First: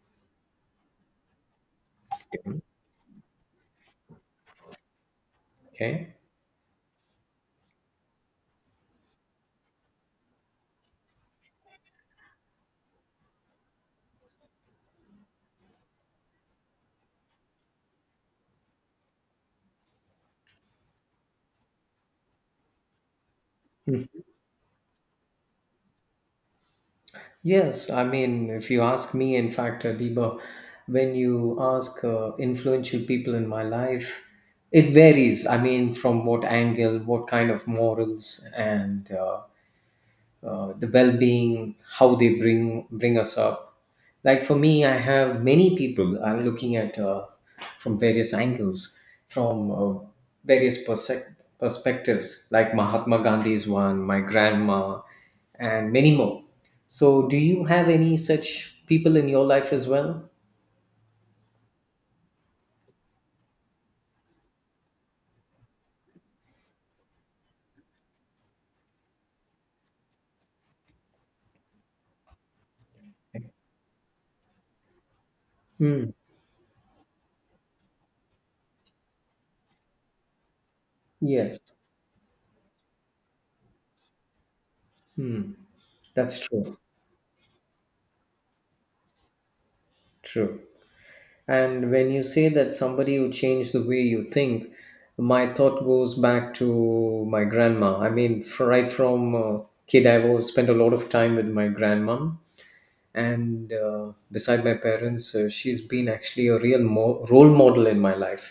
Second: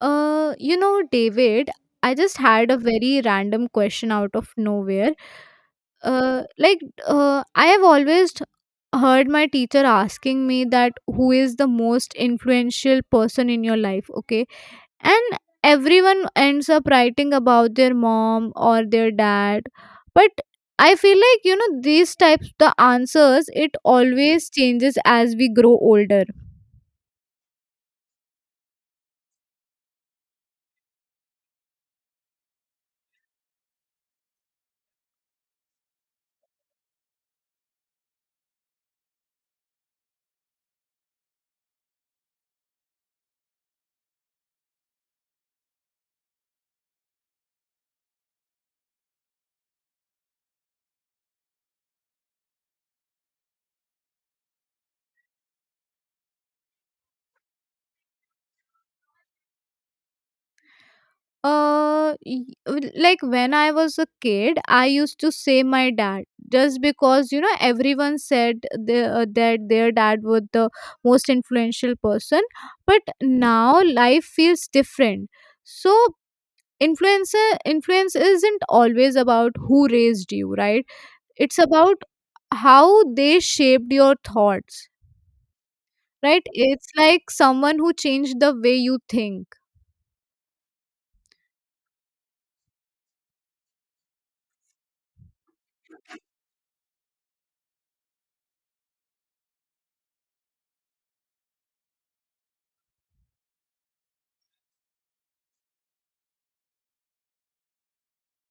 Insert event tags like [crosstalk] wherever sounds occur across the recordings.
David, I just had a very random question out of nowhere. Okay. Uh, like, I have always heard my teacher asking me that who is the most influential person in your life, okay? And everyone ends up writing about their mom or their dad. But I feel like, these types, the answers, it Hmm. always changes as we grow older. Yes, I mean, if you ask me, in fact, Deepa, when you ask influential people in my life, it varies. I mean, from what angle, what kind of morals, and the well-being how they bring us up. Like for me, I have many people I'm looking at, from various angles, from various perspectives, like Mahatma Gandhi is one, my grandma, and many more. So do you have any such people in your life as well? Like when I was a kid, I used to say my dad just because you know everyone said that their dad was the most influential person. But now life feels different. So Hmm. Influence isn't always about who raised you, right? It's Yes. about how they shaped your thoughts, Hmm. That's right? true. It's like someone who changed the way you think. True. And when you say that somebody who changed the way you think, my thought goes back to my grandma. I mean, f right from kid, I was spent a lot of time with my grandma, and beside my parents, she's been actually a real role model in my life.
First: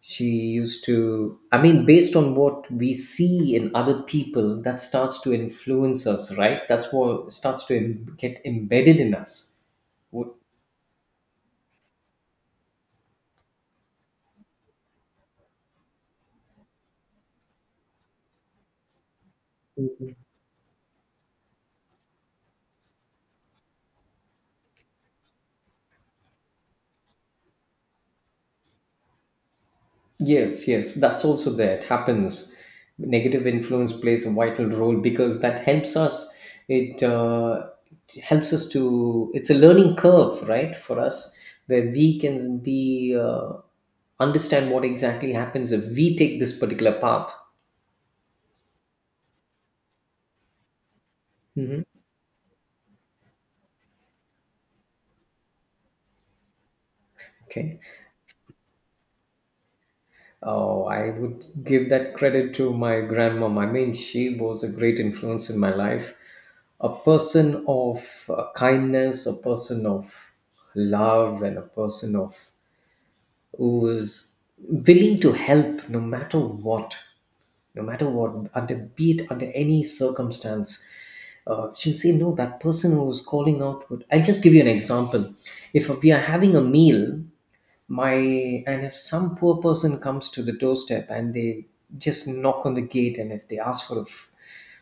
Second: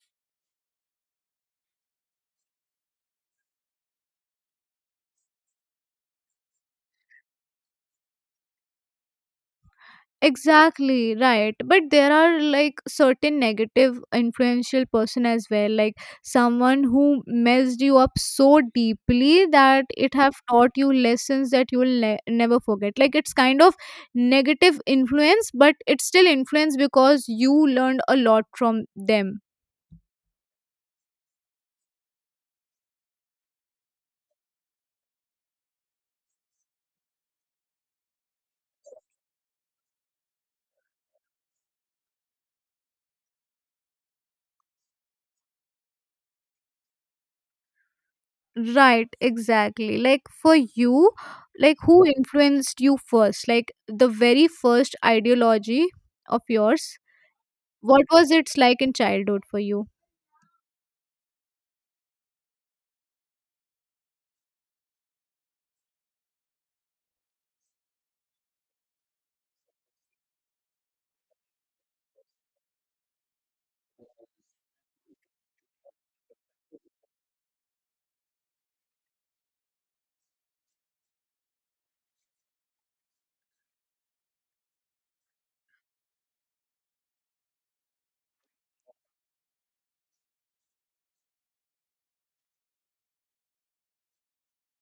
She used to, I mean, based on what we see in other people, that starts to influence us, right? That's what starts to get embedded in us. What. Exactly, right. But there are like certain negative influential person as well, like someone who messed you up so deeply that it have taught you lessons that you will never forget. Like it's kind of negative influence, but it's still influence because you learned a lot from them. Yes, yes, that's also there. It happens. Negative influence plays a vital role because that helps us. It, uh, it helps us to. It's a learning curve, right, for us, where we can be, understand what exactly happens if we take this particular path. Right, exactly. Like for you, like Hmm. who influenced you first? Like the very first ideology of yours? Okay. What was it like in childhood for you? Oh, I would give that credit to my grandmom. I mean, she was a great influence in my life. A person of kindness, a person of love, and a person of who is willing to help no matter what, no matter what, under be it under any circumstance. She'll say, no, that person who's calling out would. I'll just give you an example. If we are having a meal, my and if some poor person comes to the doorstep and they just knock on the gate and if they ask for a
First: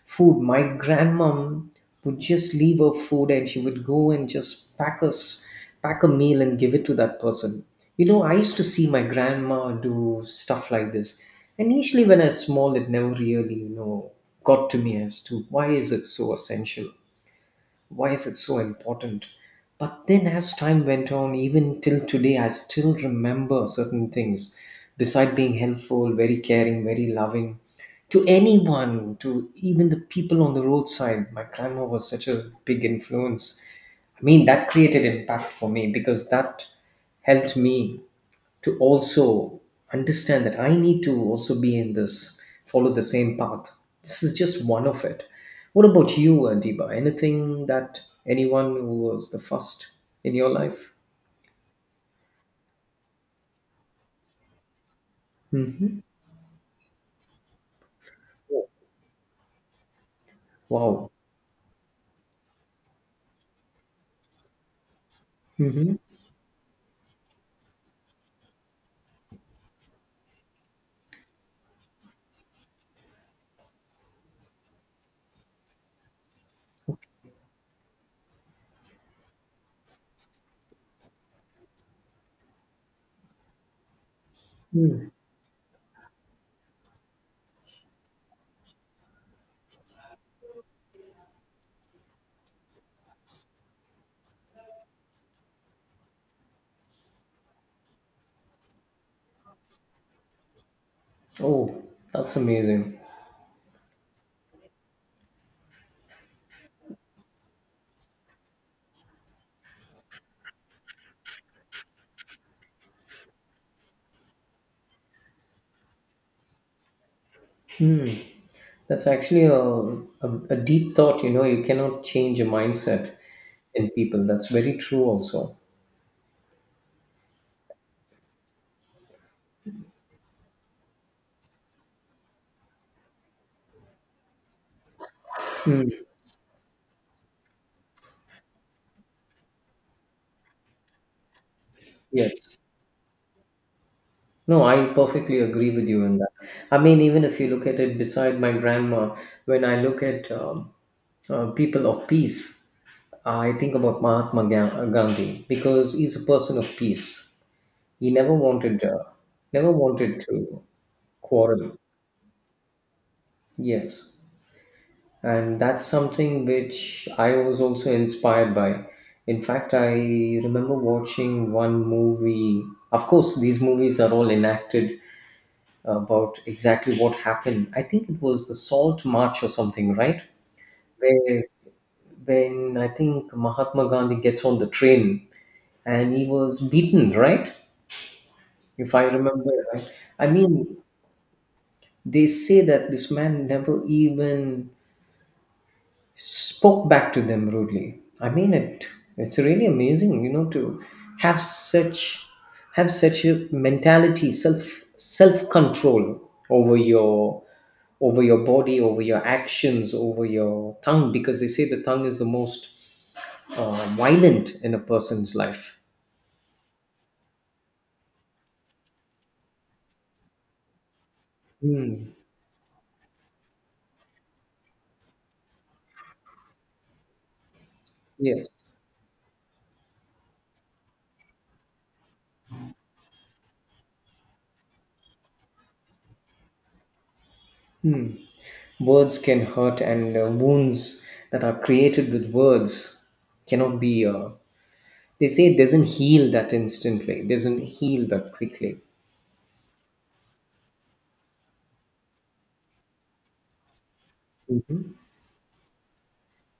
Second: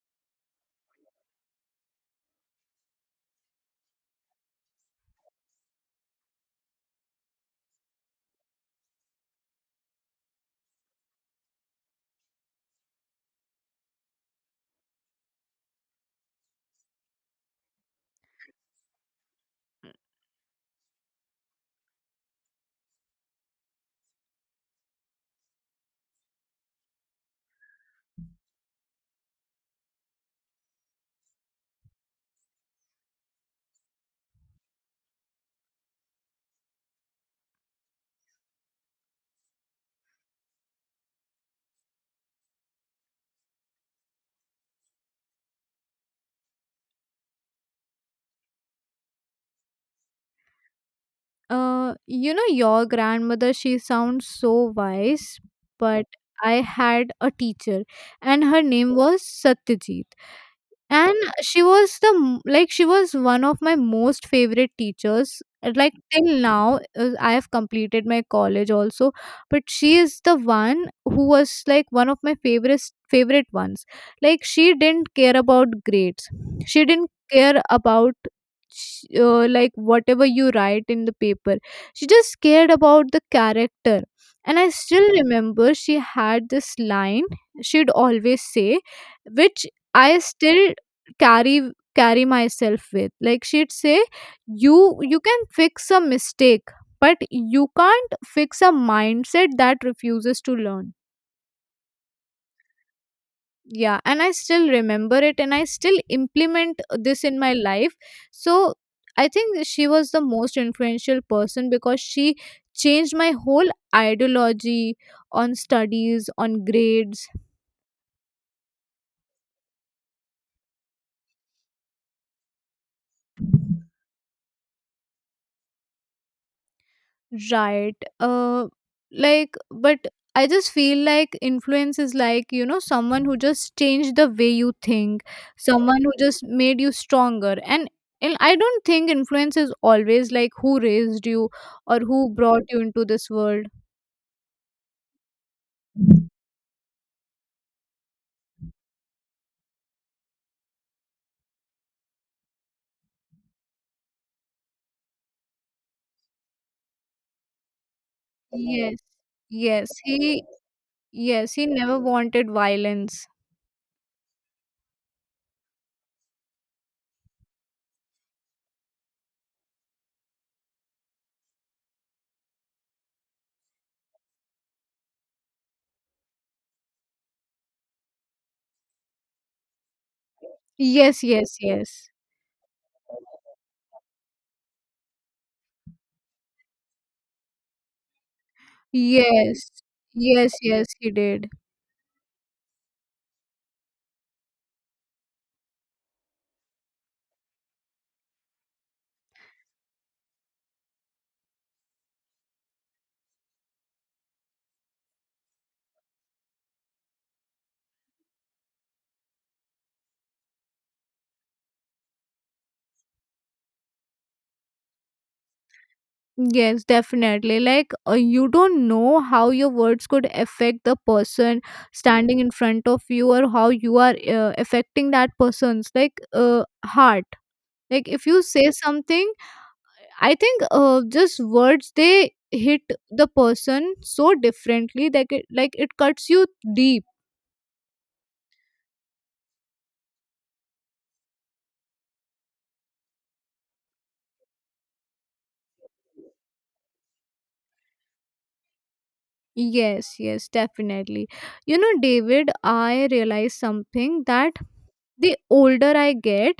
food, my grandmom would just leave her food and she would go and just pack a meal and give it to that person. You know, I used to see my grandma do stuff like this, and initially when I was small, it never really, you know, got to me as to why is it so essential, why is it so important. But then as time went on, even till today, I still remember certain things. Beside being helpful, very caring, very loving to anyone, to even the people on the roadside, my grandma was such a big influence. I mean, that created impact for me because that helped me to also understand that I need to also be in this, follow the same path. This is just one of it. What about you, Adiba? Anything that, anyone who was the first in your life? You know, your grandmother, she sounds so wise, Hmm. but I had a teacher and her name was Satyajit. Wow. And she was like she was one of my most favorite teachers. And like Hmm. till now I have completed my college also, but she is the one who was like one of my favorite ones. Like she didn't care about grades, she didn't care about like whatever you write in the paper. She just cared about the character. And I still remember she had this line she'd always say, which I still carry carry myself with. Like she'd say, you can fix a mistake, but you can't fix a mindset that refuses to learn. Oh, that's amazing. Yeah, and I still remember it, and I still implement this in my life. So I think she was the most influential person because she changed my whole ideology on studies, on grades. That's actually a deep thought. You know, you cannot change a mindset in people. That's very true, also. Right. Like, but I just feel like influence is like, you know, someone who just changed the way you think, someone who just made you stronger. And I don't think influence is always like who raised you or who Yes. brought you into this world. No, I perfectly agree with you in that. I mean, even if you look at it beside my grandma, when I look at people of peace, I think about Mahatma Gandhi because he's a person of peace. He never wanted, Yes. Never Yes. wanted He, to yes, he quarrel. never wanted violence. Yes, and that's something which I was also inspired by. In fact, I remember watching one movie. Of course, these movies are all enacted about exactly what happened. I think it was the Salt March or something, right? Yes, Where yes, yes. when I think Mahatma Gandhi gets on the train and he was beaten, right? If I remember Yes. right. I Yes, mean, yes, he did. they say that this man never even spoke back to them rudely. I mean it. It's really amazing, you know, to have such have such a mentality, self control over your, over your body, over your actions, over your tongue, because they say the tongue is the most violent in a person's life. Yes, definitely. Like, you don't know how your words could affect the person Hmm. standing in front of you, or how you are affecting that person's like heart. Like, if you Yes. say something, I think just words, they hit the person so differently that it, like it cuts you deep. Hmm. Words can hurt, and wounds that are created with words cannot be, they say it doesn't heal that instantly, it doesn't heal that quickly. Yes, yes, definitely. You know, David, I realized something, that Hmm. the older I get,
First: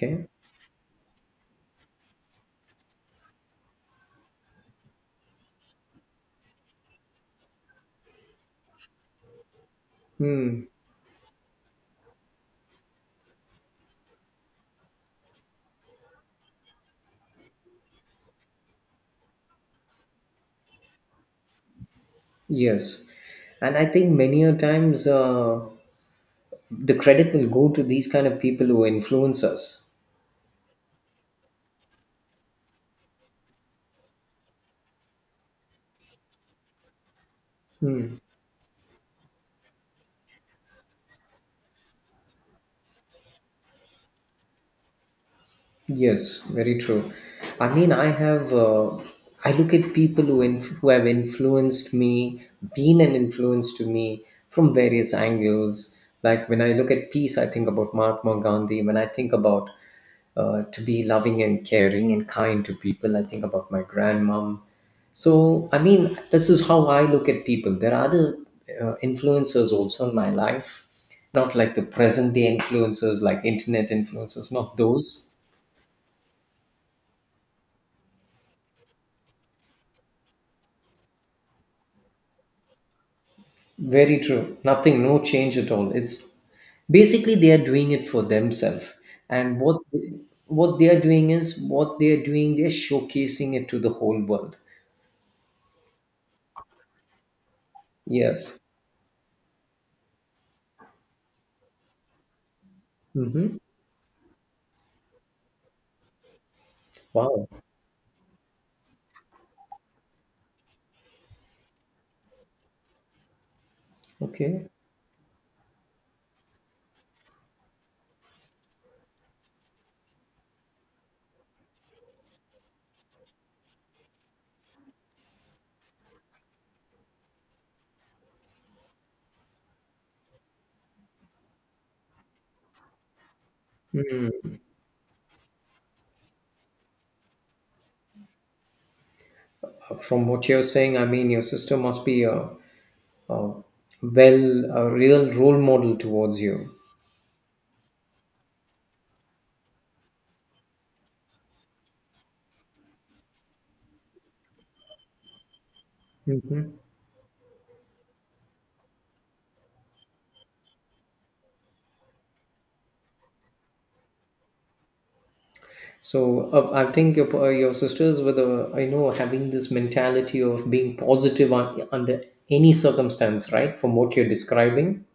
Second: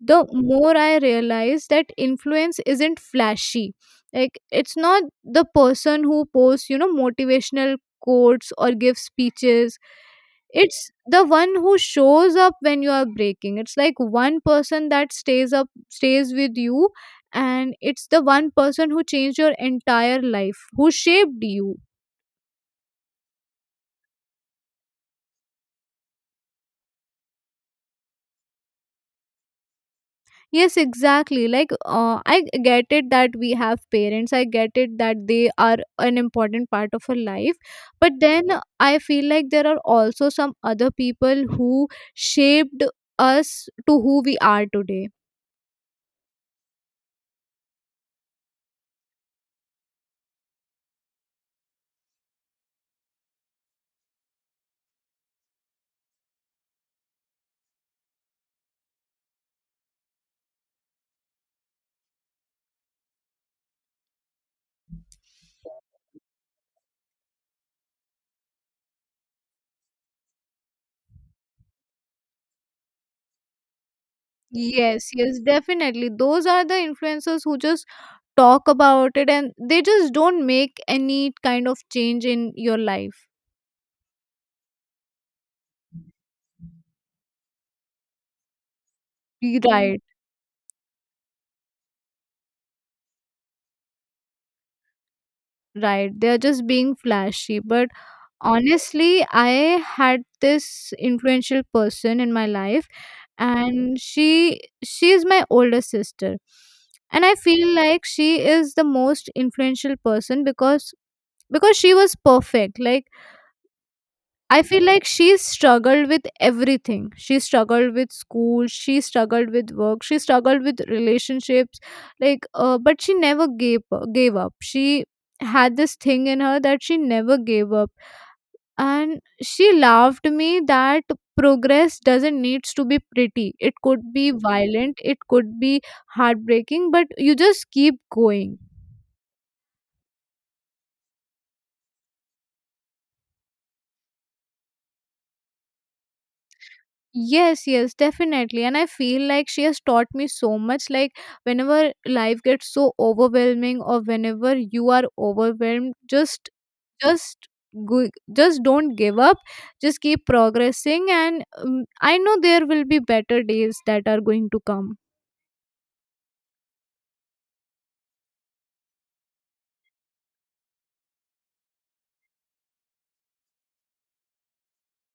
the more I realize that influence isn't flashy. Like, it's not the person who posts, you know, motivational quotes or gives speeches. Hmm. It's the one who shows up when you are breaking. It's like one person that stays with you, and it's the one person who changed your entire life, who shaped you. Yes. And I think many a times, the credit will go to these kind of people who influence us. Yes, exactly. Like, I get it that we have parents. I get it that they are an important part of our life. But then I feel like there are also some other people who shaped us to who we are today. Yes, very true. I mean, I have. I look at people who who have influenced me, been an influence to me from various angles. Like when I look at peace, I think about Mahatma Gandhi. When I think about, to be loving and caring and kind to people, I think about my grandmom. So, I mean, this is how I look at people. There are other influencers also in my life, not like the present day influencers, like internet influencers, not Yes, those. yes, definitely. Those are the influencers who just talk about it, and they just don't make any kind of change in your life. Very true. Nothing, no change at all. It's basically they are doing it for themselves. And what Right, what they are doing is what they are doing, they're showcasing it to the whole world. right. They're just being flashy. But Yes. honestly, I had this influential person in my life, Mm-hmm. and she is my older sister. And I Wow. feel like she is the most influential person because she was perfect. Like, I Okay. feel like she struggled with everything. She struggled with school, she struggled with work, she struggled with relationships. Like but she never gave up. She had this thing in her that she never gave up. And she laughed me that progress doesn't needs to be pretty, it could be Hmm. violent, it could be heartbreaking, but you just keep going. From what you're saying, I mean, your sister must be a, well, a real role model towards you. Yes, yes, definitely. And I feel like she has taught me so much. Like whenever life gets so overwhelming, or whenever you are overwhelmed, Hmm. just go, just don't give up, just keep progressing. And I know there will be better days that are going to come. So, I think your, your sisters were the, I know, having this mentality of being positive on, under any circumstance, right? From what you're describing,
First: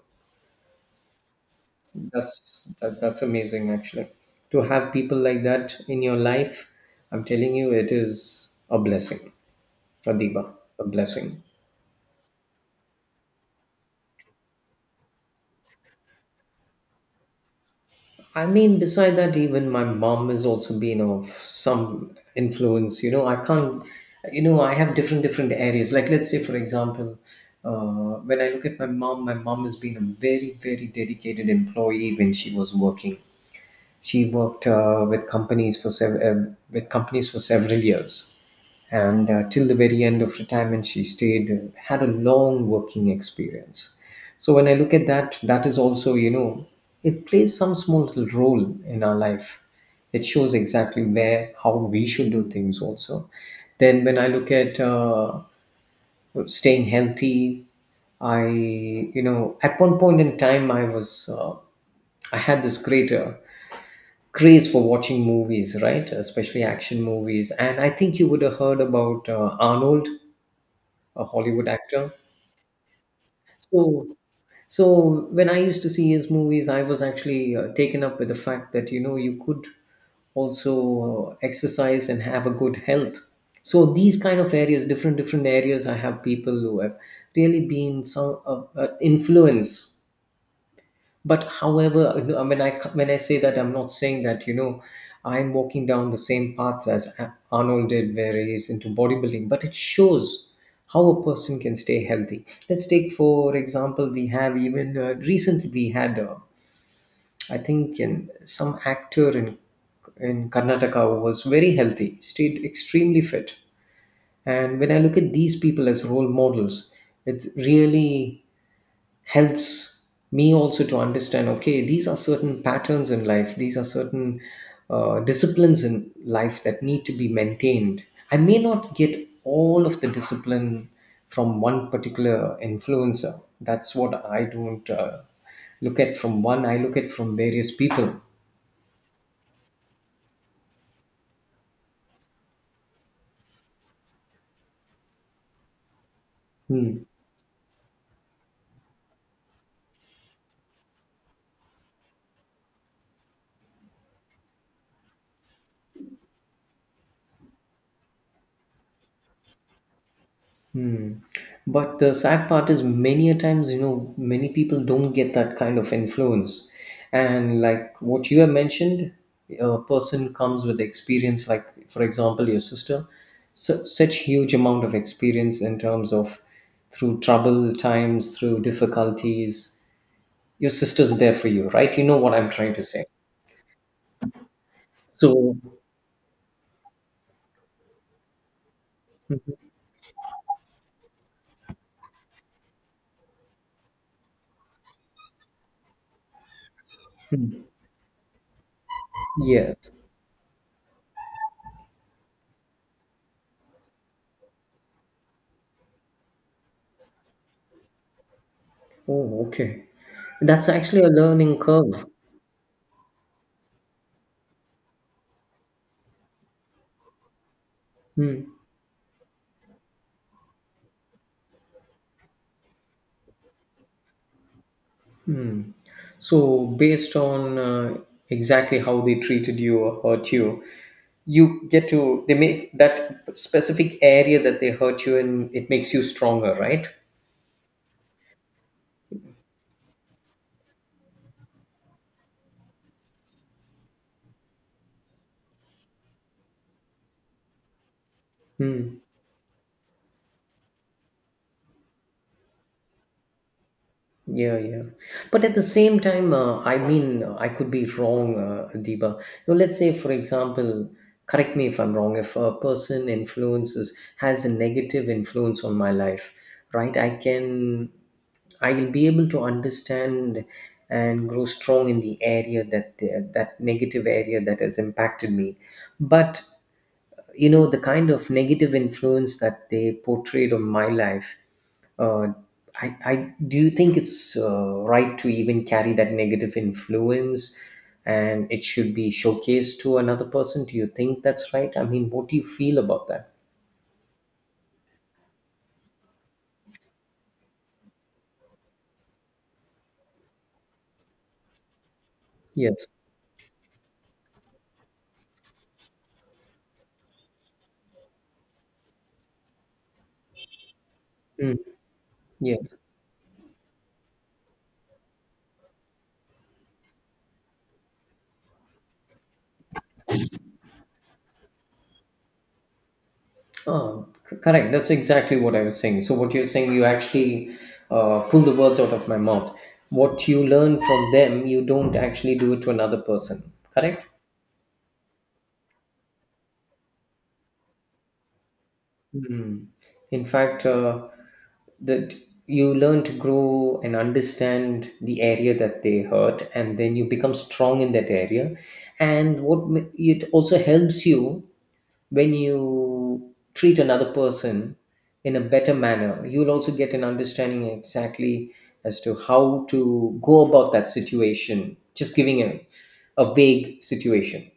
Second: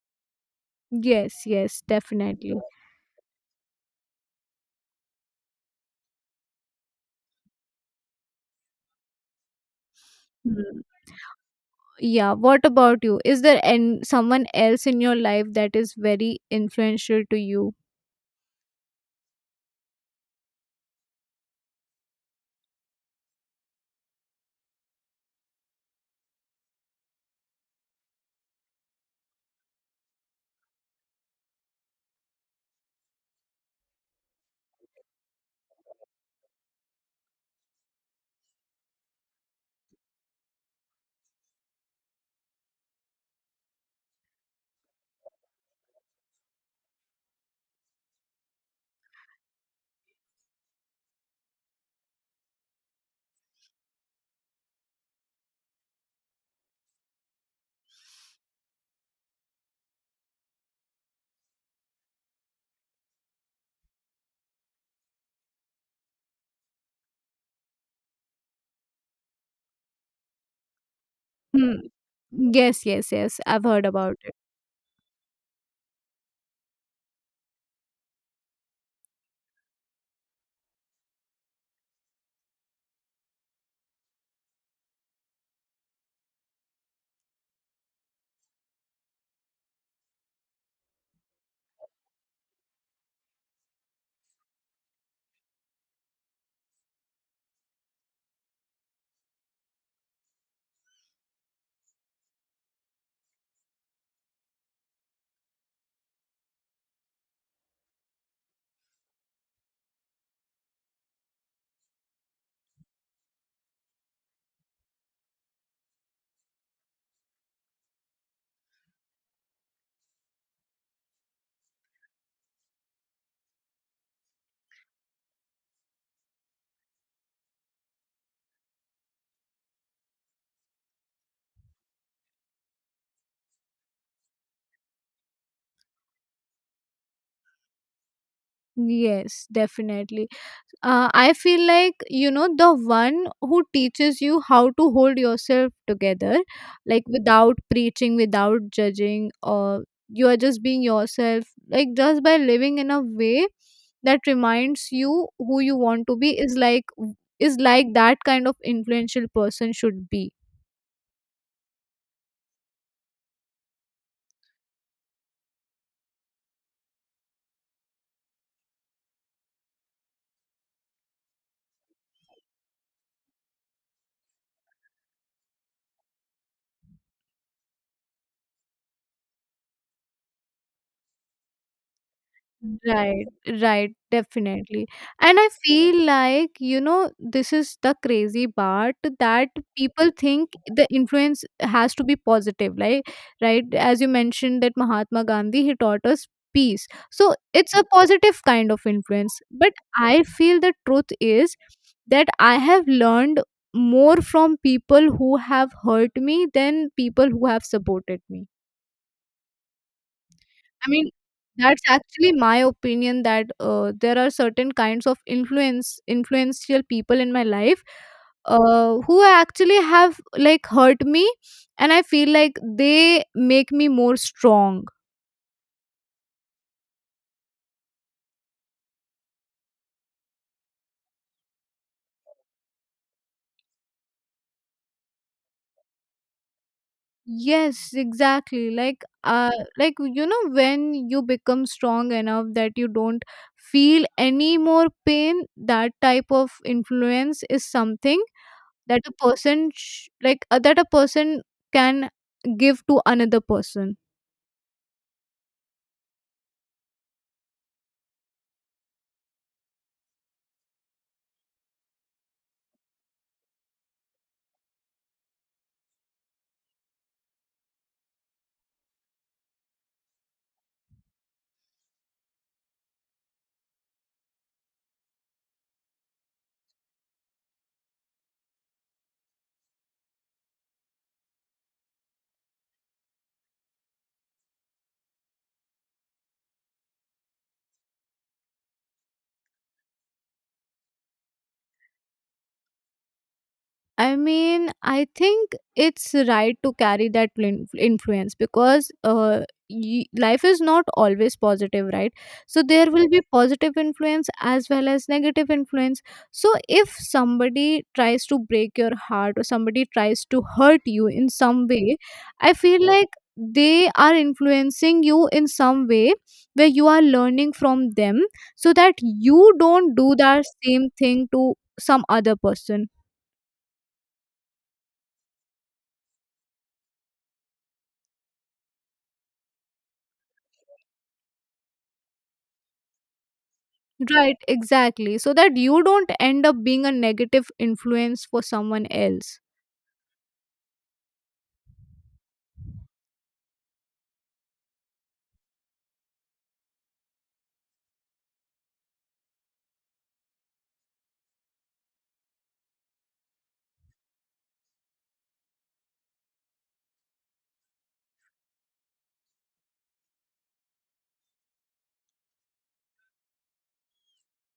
Yes, yes, definitely. that's that, that's amazing actually. To have people like that in your life, I'm telling you, it is a blessing, Adiba, Hmm. a blessing. Yeah, what about you? Is there an someone else in your life that is very influential to you? I mean, beside that, even my mom has also been of some influence. You know, I can't, you know, I have different, different areas. Like, let's say, for example, when I look at my mom has been a very, very dedicated employee when she was working. She worked with companies for several years, and till the very end of retirement, she stayed had a long working experience. So when I look at that, that is also, you know, it plays some small little role in our life. It shows exactly where, how we should do things also. Then when I look at, staying healthy, I, you know, at one point in time I was. I had this greater craze for watching movies, right? Especially action movies. And I think you would have heard about Arnold, a Hollywood Hmm. actor. Yes, yes, yes. I've heard about So, it. so when I used to see his movies, I was actually taken up with the fact that you know you could also, exercise and have a good health. So these kind of areas, different different areas, I have people who have really been some, influence, but however, you know, when I say that, I'm not saying that you know I'm walking down the same path as Arnold did, where he's into bodybuilding. But it shows how a person can stay healthy. Let's take for example, we have even, recently we had, I think, in some actor in Karnataka who was very healthy, stayed extremely fit. And when I look at these people as role models, it's really helps me also to understand, okay, these are certain patterns in life, these are certain disciplines in life that need to be maintained. I may not get all of the discipline from one particular influencer. That's what I don't, look at from one, I look at from various people. Yes, definitely. I feel like, you know, the one who teaches you how to hold yourself together, Hmm. like without preaching, without judging, or you are just being yourself. Like just by living in a way that reminds you who you want to be, is like that kind of influential person should be. Hmm. But the sad part is many a times, you know, many people don't get that kind of influence. And like what you have mentioned, a person comes with experience, like for example, your sister, such huge amount of experience in terms of, through trouble times, through difficulties. Your sister's there for you, right? You know what I'm trying to say. Right, right, definitely. And I So, feel like, you know, this is the crazy part, that people think the influence has to be positive, like right? As you mentioned that Mahatma Gandhi, he taught us peace. So it's a positive kind of influence. But yes. I feel the truth is that I have learned more from people who have hurt me than people who have supported me. Oh, okay. That's I actually a mean, learning that's curve. actually my opinion, that there are certain kinds of influence influential people in my life, Hmm. Who actually have like hurt me, and I feel like they make me more strong. Hmm. So, based on, exactly how they treated you or hurt you, you get to, they make that specific area that they hurt you in, it makes you stronger, right? Yes, exactly. Like like, you know, when you become strong enough that you don't feel any more pain, that type of influence is something Hmm. that like that a person can give to another person. Yeah, yeah. But at the same time, I could be wrong, Deepa. You know, let's say, for example, correct me if I'm wrong, if a person influences, has a negative influence on my life, right? I can, I will be able to understand and grow strong in the area that, that negative area that has impacted me. But you know the kind of negative influence that they portrayed on my life, uh, I do you think it's, right to even carry that negative influence and it should be showcased to another person? Do you think that's right? I mean, what do you feel about that? I mean, I think it's right to carry that influence, because life is not always positive, right? So Yes. there will be positive influence as well as negative influence. So if somebody tries to break your heart, or somebody tries to hurt you in Mm, some way, I yes. feel like they are influencing you in some way, where you are learning from them, so that you don't do that same thing to some other person. Oh, correct, that's exactly what I was saying. So what you're saying, you actually, pull the words out of my mouth. What you learn from them, you don't actually do it to another person. Correct. Right, exactly. So that you don't end up being a negative influence for someone else. Mm. In fact, that you learn to grow and understand the area that they hurt, and then you become strong in that area. And it also helps you when you treat another person in a better manner. You'll also get an understanding exactly as to how to go about that situation. Just giving a vague situation.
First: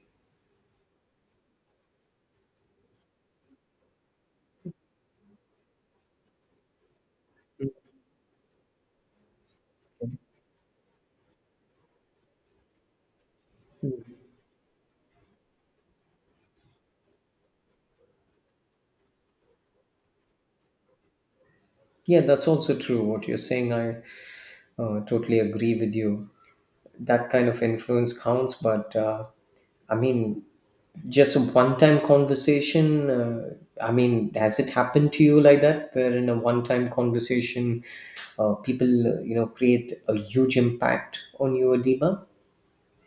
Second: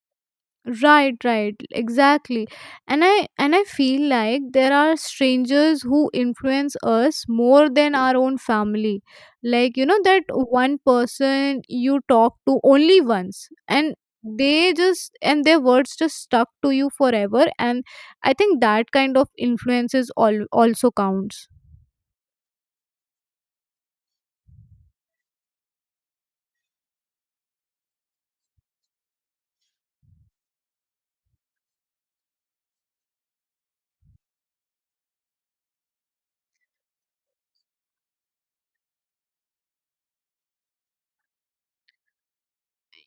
Right, right, exactly. And I feel like there are strangers who influence us more than our own family. Like, you know, that one person you talk to only once, and Mhm. they just and their words just stuck to you forever, and I think that kind of influences all also counts. Yeah, that's also true. What you're saying, I totally agree with you. That kind of influence counts, but i mean just a one time conversation. Has it happened to you like that, where in a one time conversation people create a huge impact on you, Adiba?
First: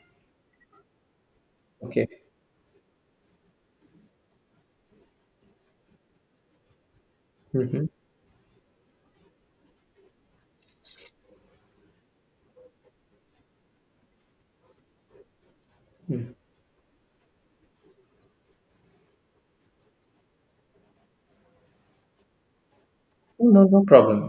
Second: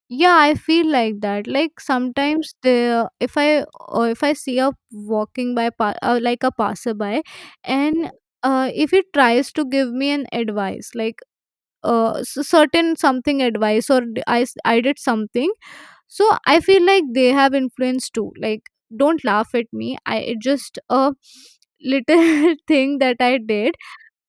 Yeah, I feel like that. Like Okay. sometimes the if I or if I see a walking by like a passerby, Mm-hmm. and if he tries to give me an advice, like certain something advice, or I, I did something. So I feel like they have influence too. Like, don't laugh at me, I it just a little [laughs] thing that I No, did. no problem.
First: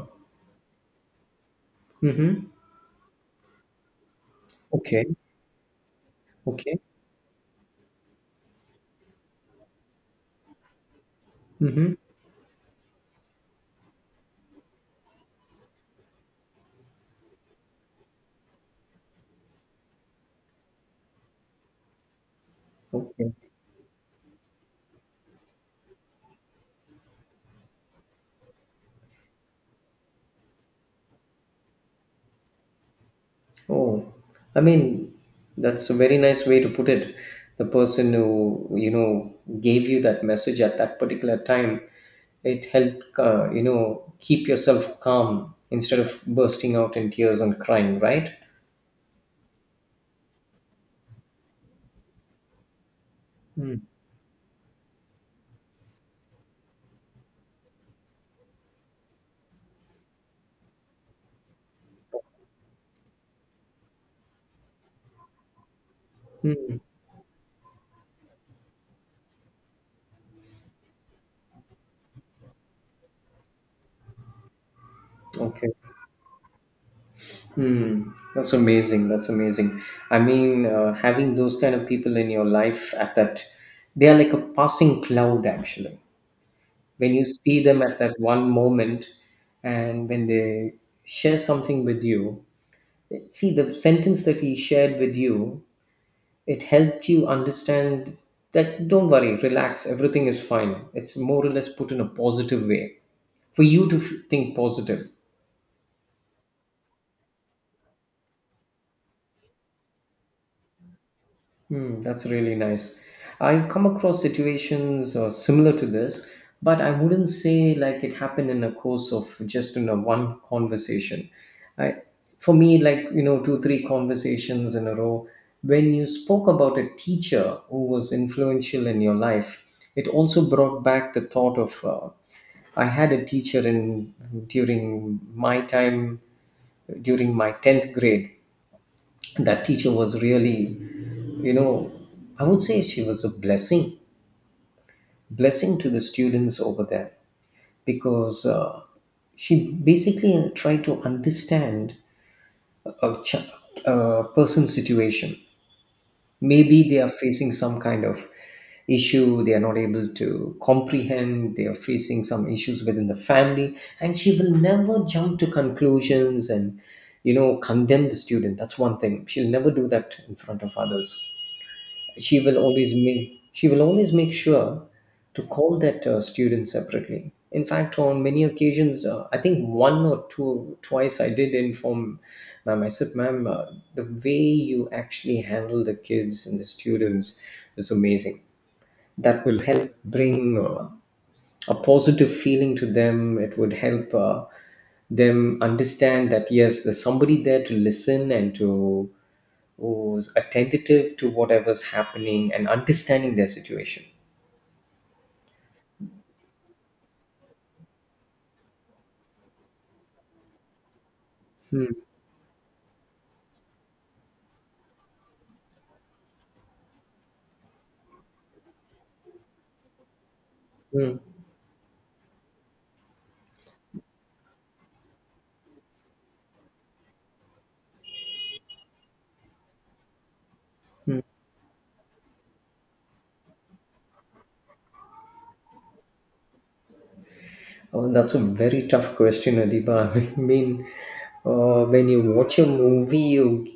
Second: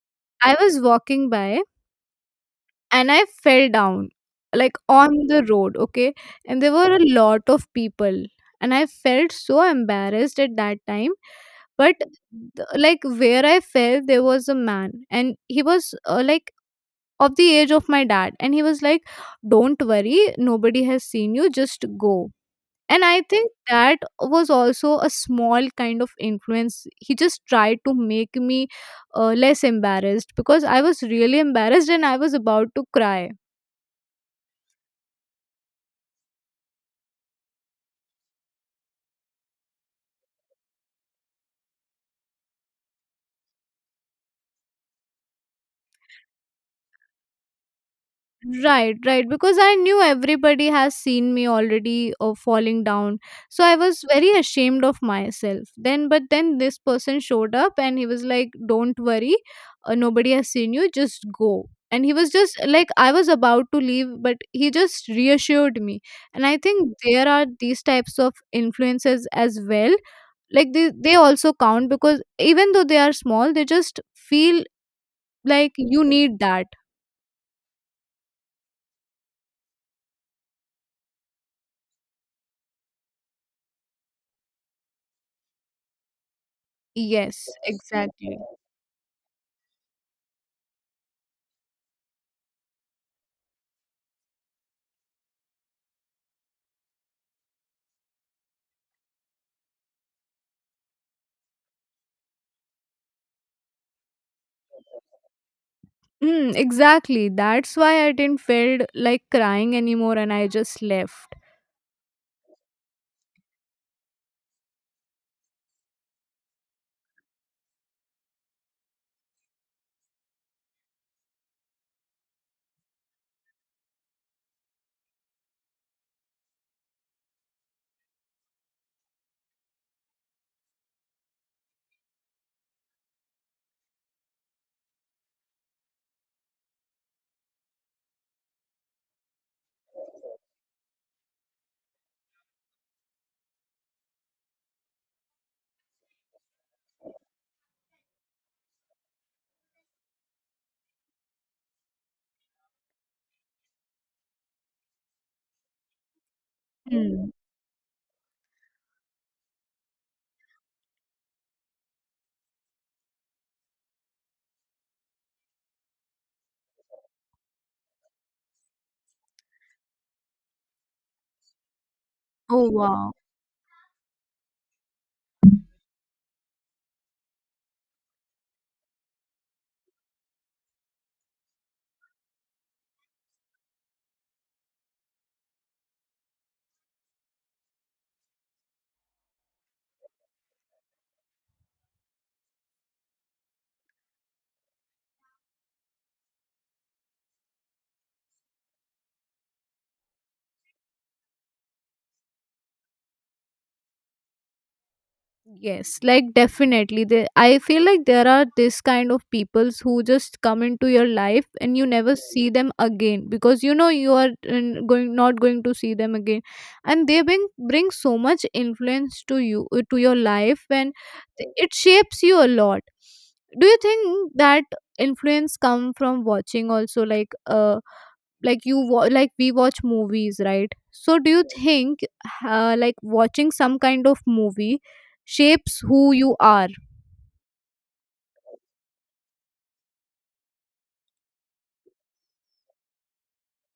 I was walking by, Mm-hmm. and I fell down, like Okay, on the road, okay? And there okay. were a lot of people, and I felt so embarrassed at that time. Mm-hmm. But like where I fell, there was a man, and he was like of the age of my dad, and he was like, "Don't worry, nobody has seen you, just go." And I Okay. think that was also a small kind of influence. He just tried to make me less embarrassed, because I was really embarrassed and I was about to cry. Oh, I mean, that's a very nice way to put it. The person who gave you that message at that particular time, it helped keep yourself calm instead of bursting out in tears and crying, right? Right, right. Because I knew everybody has seen me already falling down. So I Mm. was very ashamed of myself. Then, but then this person showed up and he was like, "Don't worry, nobody has seen you, just go." And he was just like, I was about to leave, but he just reassured me. And I Mm. think there are these types of influences as well. Like, they also count, because even though they are small, they just feel Okay. like you need that. Mm. That's amazing. That's amazing. I mean, having those kind of people in your life at that, they are like a passing cloud, actually. When you Yes, see them at that exactly. one moment, and when they share something with you, see the sentence that he shared with you, it helped you understand that don't worry, relax, everything is fine. It's more or less put in a positive way for you to think positive. Mm, exactly. That's why I didn't feel like crying anymore and I just left. Hmm, that's really nice. I've come across situations similar to this, but I wouldn't say like it happened in a course of just in a one conversation. I, for me, like, 2-3 conversations in a row. When you spoke about a teacher who was influential in your life, it also brought back the thought of, I had a teacher in, during my time, during my 10th grade. That teacher was really, you know I would say she was a blessing, blessing to the students over there, because she basically tried to understand a, ch- a person's situation. Maybe they are Mm. facing some kind of issue they are not able to comprehend, they are facing some issues within the family, and she will never jump to conclusions and, condemn the student. That's one thing, she'll never do that in front of others. she will Oh always wow. make she will always make sure to call that student separately. In fact, on many occasions, I think one or two, twice, I did inform Ma'am. I said, Ma'am, the way you actually handle the kids and the students is amazing. That will help bring a positive feeling to them. It would help them understand that yes, there's somebody there to listen and to who's attentive to whatever's happening and understanding their situation. Yes, like definitely. They, I feel like there are this kind of peoples who just come into your life and you Hmm. never see them again, because you know you are going not going to see them again, and they bring so much influence to you to your life, and Hmm. it shapes you a lot. Do you think that influence come from watching also like like we watch movies, right? So Hmm. do you think like watching some kind of movie shapes who you are? Oh, that's a very tough question, Adiba. [laughs] I mean, when you watch a movie, you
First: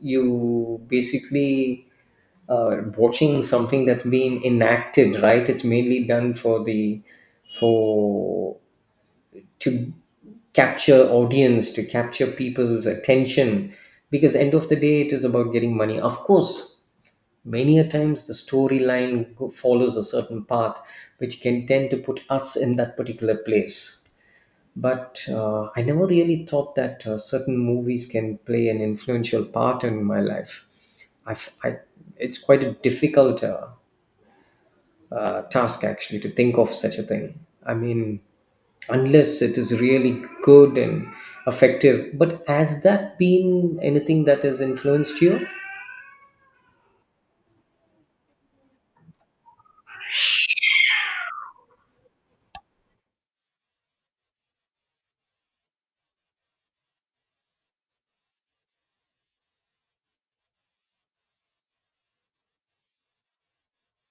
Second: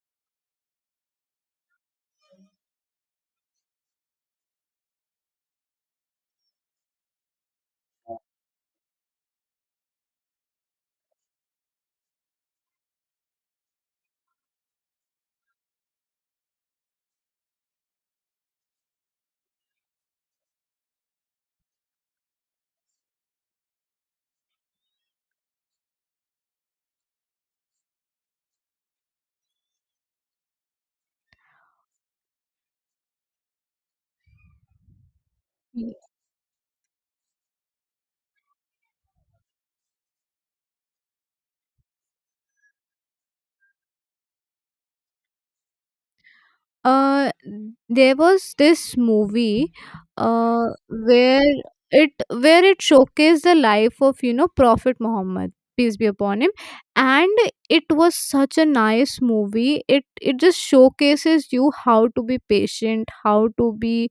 you basically watching something that's been enacted, right? It's mainly done for the, for to capture audience, to capture people's attention, because end of the day, it is about getting money. Of course, many a times the storyline follows a certain path, which can tend to put us in that particular place. But I never really thought that certain movies can play an influential part in my life. I've, I, it's quite a difficult task, actually, to think of such a thing. I mean, unless it is really good and effective. But has that been anything that has influenced you? uh there was this movie, uh where it where it showcased the life of, you know, Prophet Muhammad, peace be upon him. And it was such a nice movie. It just showcases you how to be patient, how to be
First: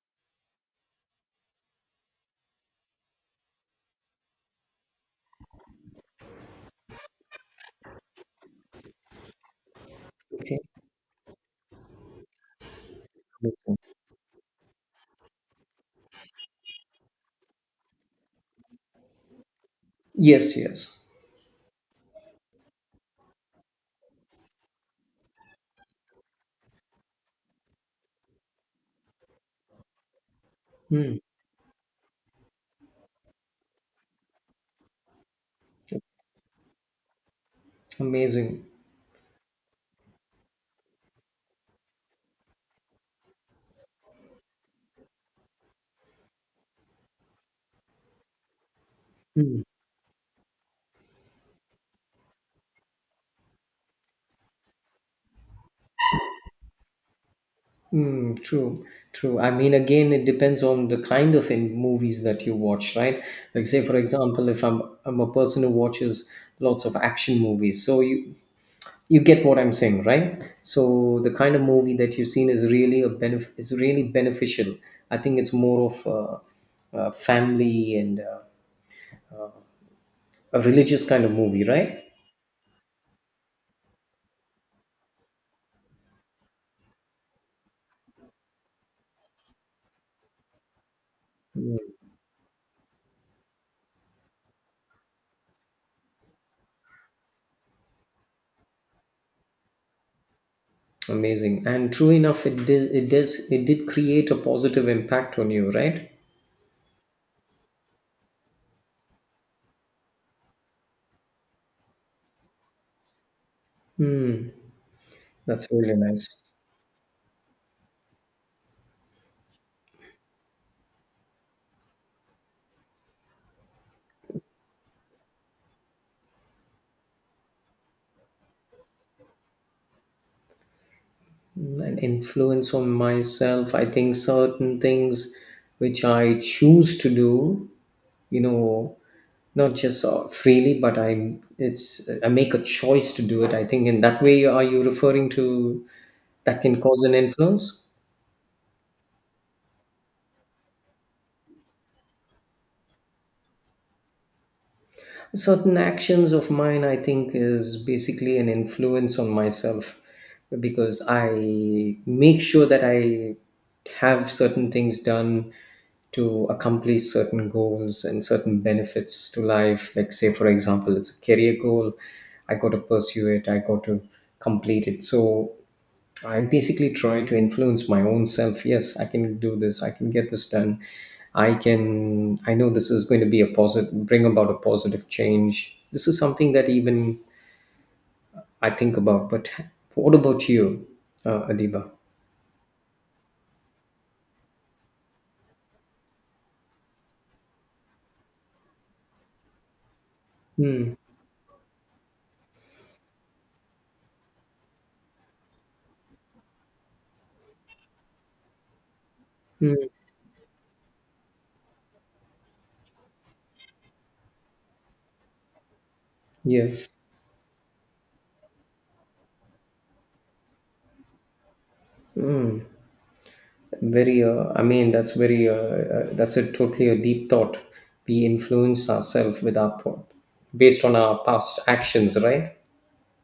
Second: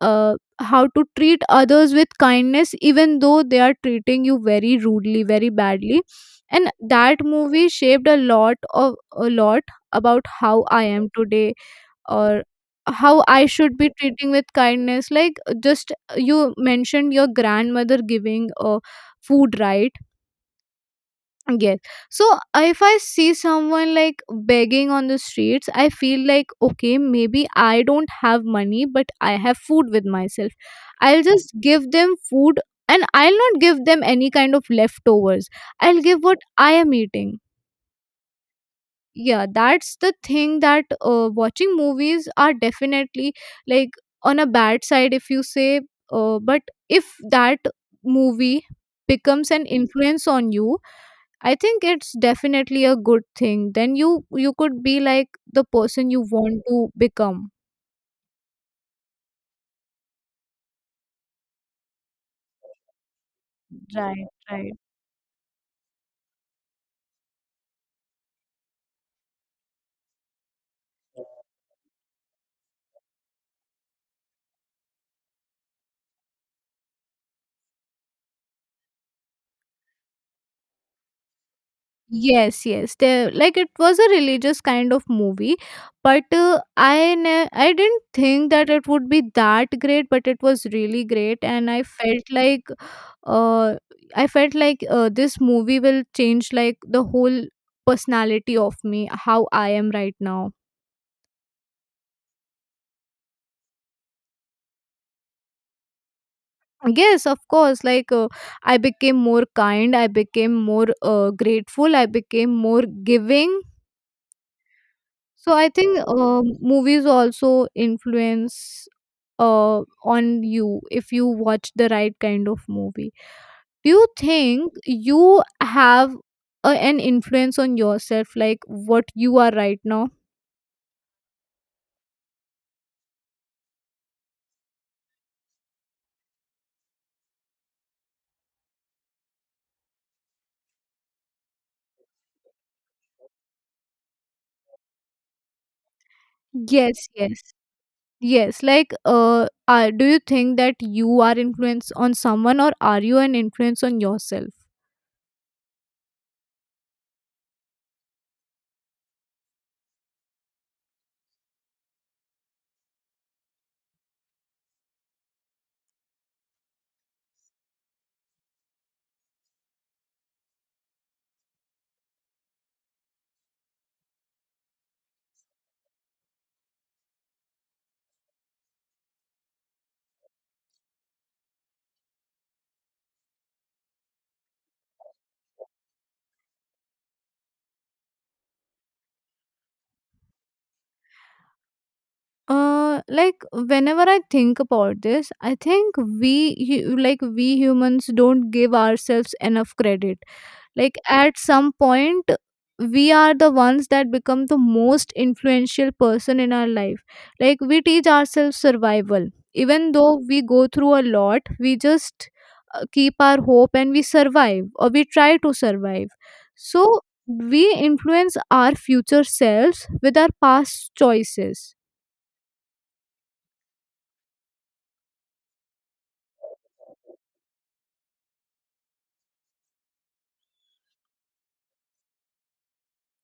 uh, how to treat others with kindness even though they are treating you very rudely, very badly. And that movie shaped a lot about Okay. how I am today. Or how I should be treating with kindness, like just you mentioned your grandmother giving, food, right? Yes, yes. Yes. So if I see someone like begging on the streets, I feel like, okay, maybe I don't have money, but I have food with myself. Hmm. I'll just give them food, and I'll not give them any kind of leftovers. I'll give what I am eating. Amazing. Yeah, that's the thing, that watching movies are definitely, like, on a bad side, if you say, but if that movie becomes Mm. an influence on you, I think it's definitely a good thing. Then you could be like the person you want to become. Mm, true, true. I mean, again, it depends on the kind of in movies that you watch, right? Like, say, for Right, example, if right. I'm a person who watches lots of action movies, so you get what I'm saying, right? So the kind of movie that you've seen is really beneficial. I think it's more of a family and a religious kind of movie, right? Yes, yes. There, like, it was a religious kind of movie, but I didn't think that it would be that great, but it was really great, and I Mm. felt like uh I felt like, this movie will change like the whole personality of me, how I am right now. Amazing. And true enough, it did, it does, it did create a positive impact on you, right? Yes, of course. I became more kind, I became more grateful, I became more giving. Hmm. So That's I really think, nice. Movies also influence on you if you watch the right kind of movie. Do you think you have an influence on yourself, like what you are right now? An influence on myself. I think certain things which I choose to do, you know, not just freely, but I make a choice to do it. I think in that way, are you referring to that can cause Yes, an yes, influence? yes. Do you think that you are influence on someone, or are you an influence on yourself? Certain actions of mine, I think, is basically an influence on myself, because I make sure that I have certain things done to accomplish certain goals and certain benefits to life. Like, say, for example, it's a career goal, I got to pursue it, I got to complete it. So I basically try to influence my own self. Yes, I can do this. I can get this done. I can. I know this is going to be a positive, bring about a positive change. This is something that even I think about. But what about you, Adiba? Like, whenever I think about this, I think we like we humans don't give ourselves enough credit. Hmm. Like, at some point, we are the ones that become the most influential person in our life. Like, we teach ourselves survival. Hmm. Even though we go through a lot, we just keep our hope and we survive, or we try to survive. Yes. So we influence our future selves with our past choices. Mm. Very, I mean, that's very, that's a totally a deep thought. We influence ourselves with our, based on our past actions, right?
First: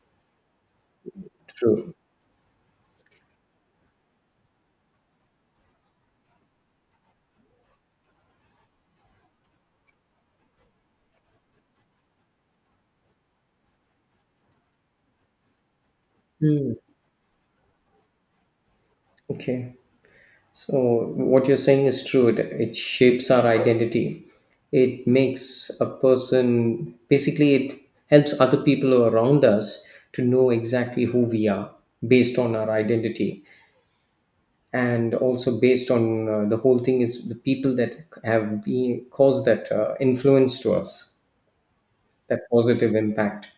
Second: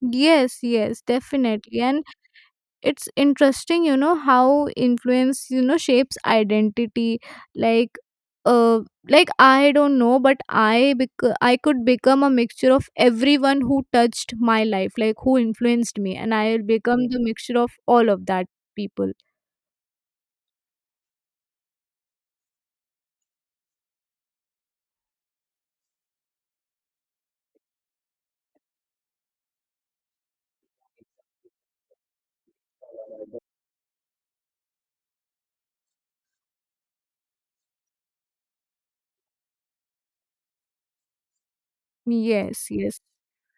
Yes, yes, definitely. True. And it's interesting, you know, how influence, you know, shapes identity. Like, uh, like I don't know, but I could become a mixture of everyone who touched my life, like who influenced me, and I'll Mm. become the mixture of all of that people. Okay. So what you're saying is true. It shapes our identity. It makes a person, basically it helps other people around us to know exactly who we are based on our identity, and also based on, the whole thing is the people that have been caused that influence to us, that Yes, positive yes. impact.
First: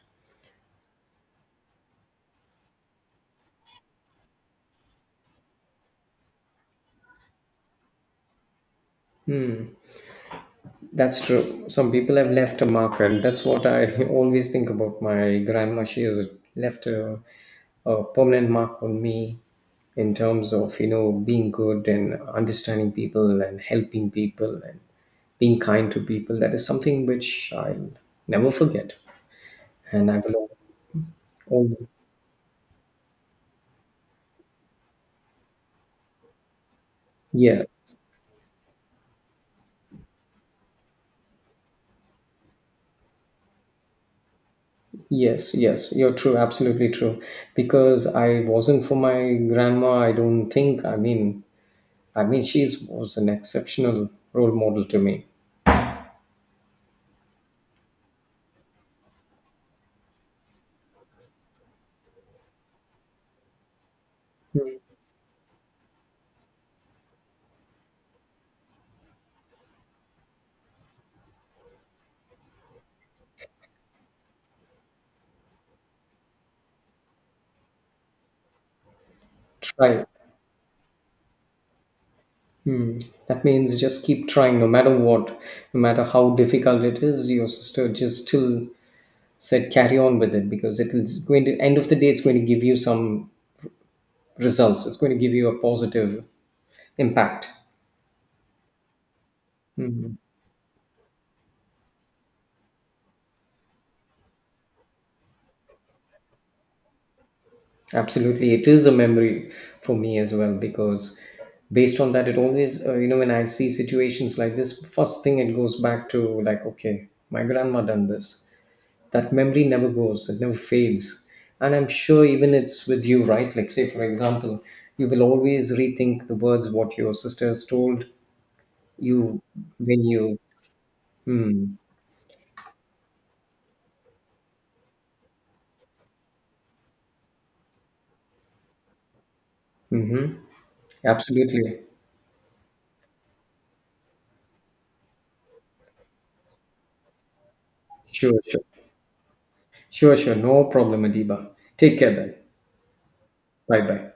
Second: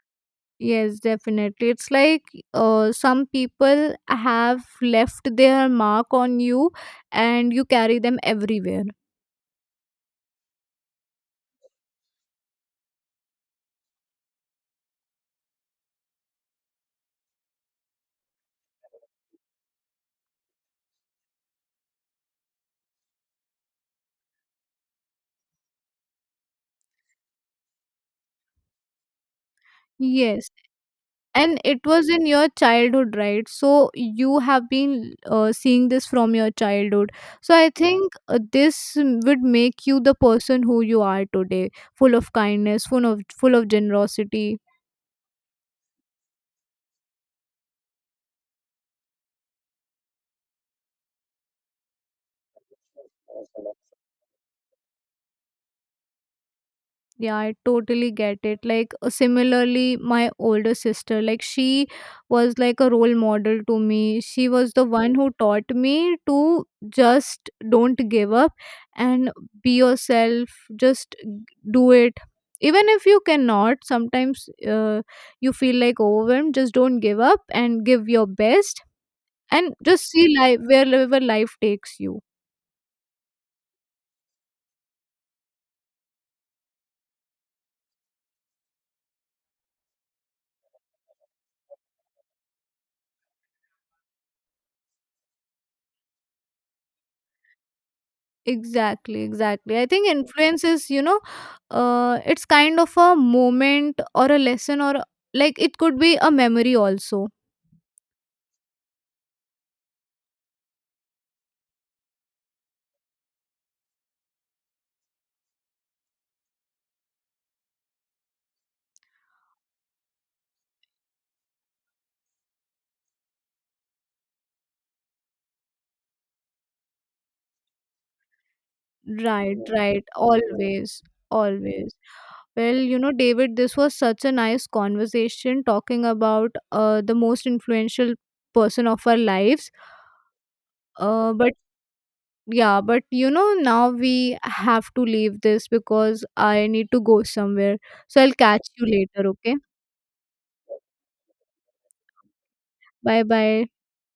Yes, definitely. It's like, some people have left their mark on you and you carry them everywhere. That's true. Some people have left a mark, and that's what I [laughs] always think about my grandma. She has left a permanent mark on me in terms of, being good and understanding people and helping people and being kind to people. That is something which I'll never forget, and I Yes. will And always. it was in your childhood, right? So you have been, seeing this from your childhood. So Yeah. I think, this would make you the person who you are today, full of kindness, full of generosity. Yes, yes, you're true, absolutely true. Because I wasn't for my grandma, I don't think. I mean, she was an exceptional role model to me. Yeah, I totally get it. Like, similarly, my older sister, like, she was like a role model to me. She was the one who taught me to just don't give up and be yourself. Just g- do it. Even if you cannot, sometimes, you feel like overwhelmed, just don't give up and give your best, and Try. just see life wherever life takes you. Hmm. That means just keep trying no matter what, no matter how difficult it is. Your sister just still said carry on with it, because it's going to, end of the day, it's going to give you some results. It's going to give you a positive impact. Exactly, exactly. I think influence is, you know, it's kind of a moment or a lesson, or like it could be a memory also. Absolutely. It is a memory for me as well, because based on that, it always, when I see situations like this, first thing it goes back to like, okay, my grandma done this. That memory never goes, it never fades. And I'm sure even it's with you, right? Like, say, for example, you will always rethink the words what your sister has told you Right, when right. you. Always, Hmm. always. Well, you know, David, this was such a nice conversation talking about the most influential person of our lives. Mm-hmm. But Absolutely. yeah, but you know, now we have to leave this because I need to go somewhere. So I'll Sure, sure. catch you later, okay? Sure, sure, no problem, Adiba. Take care then. Bye bye. Bye bye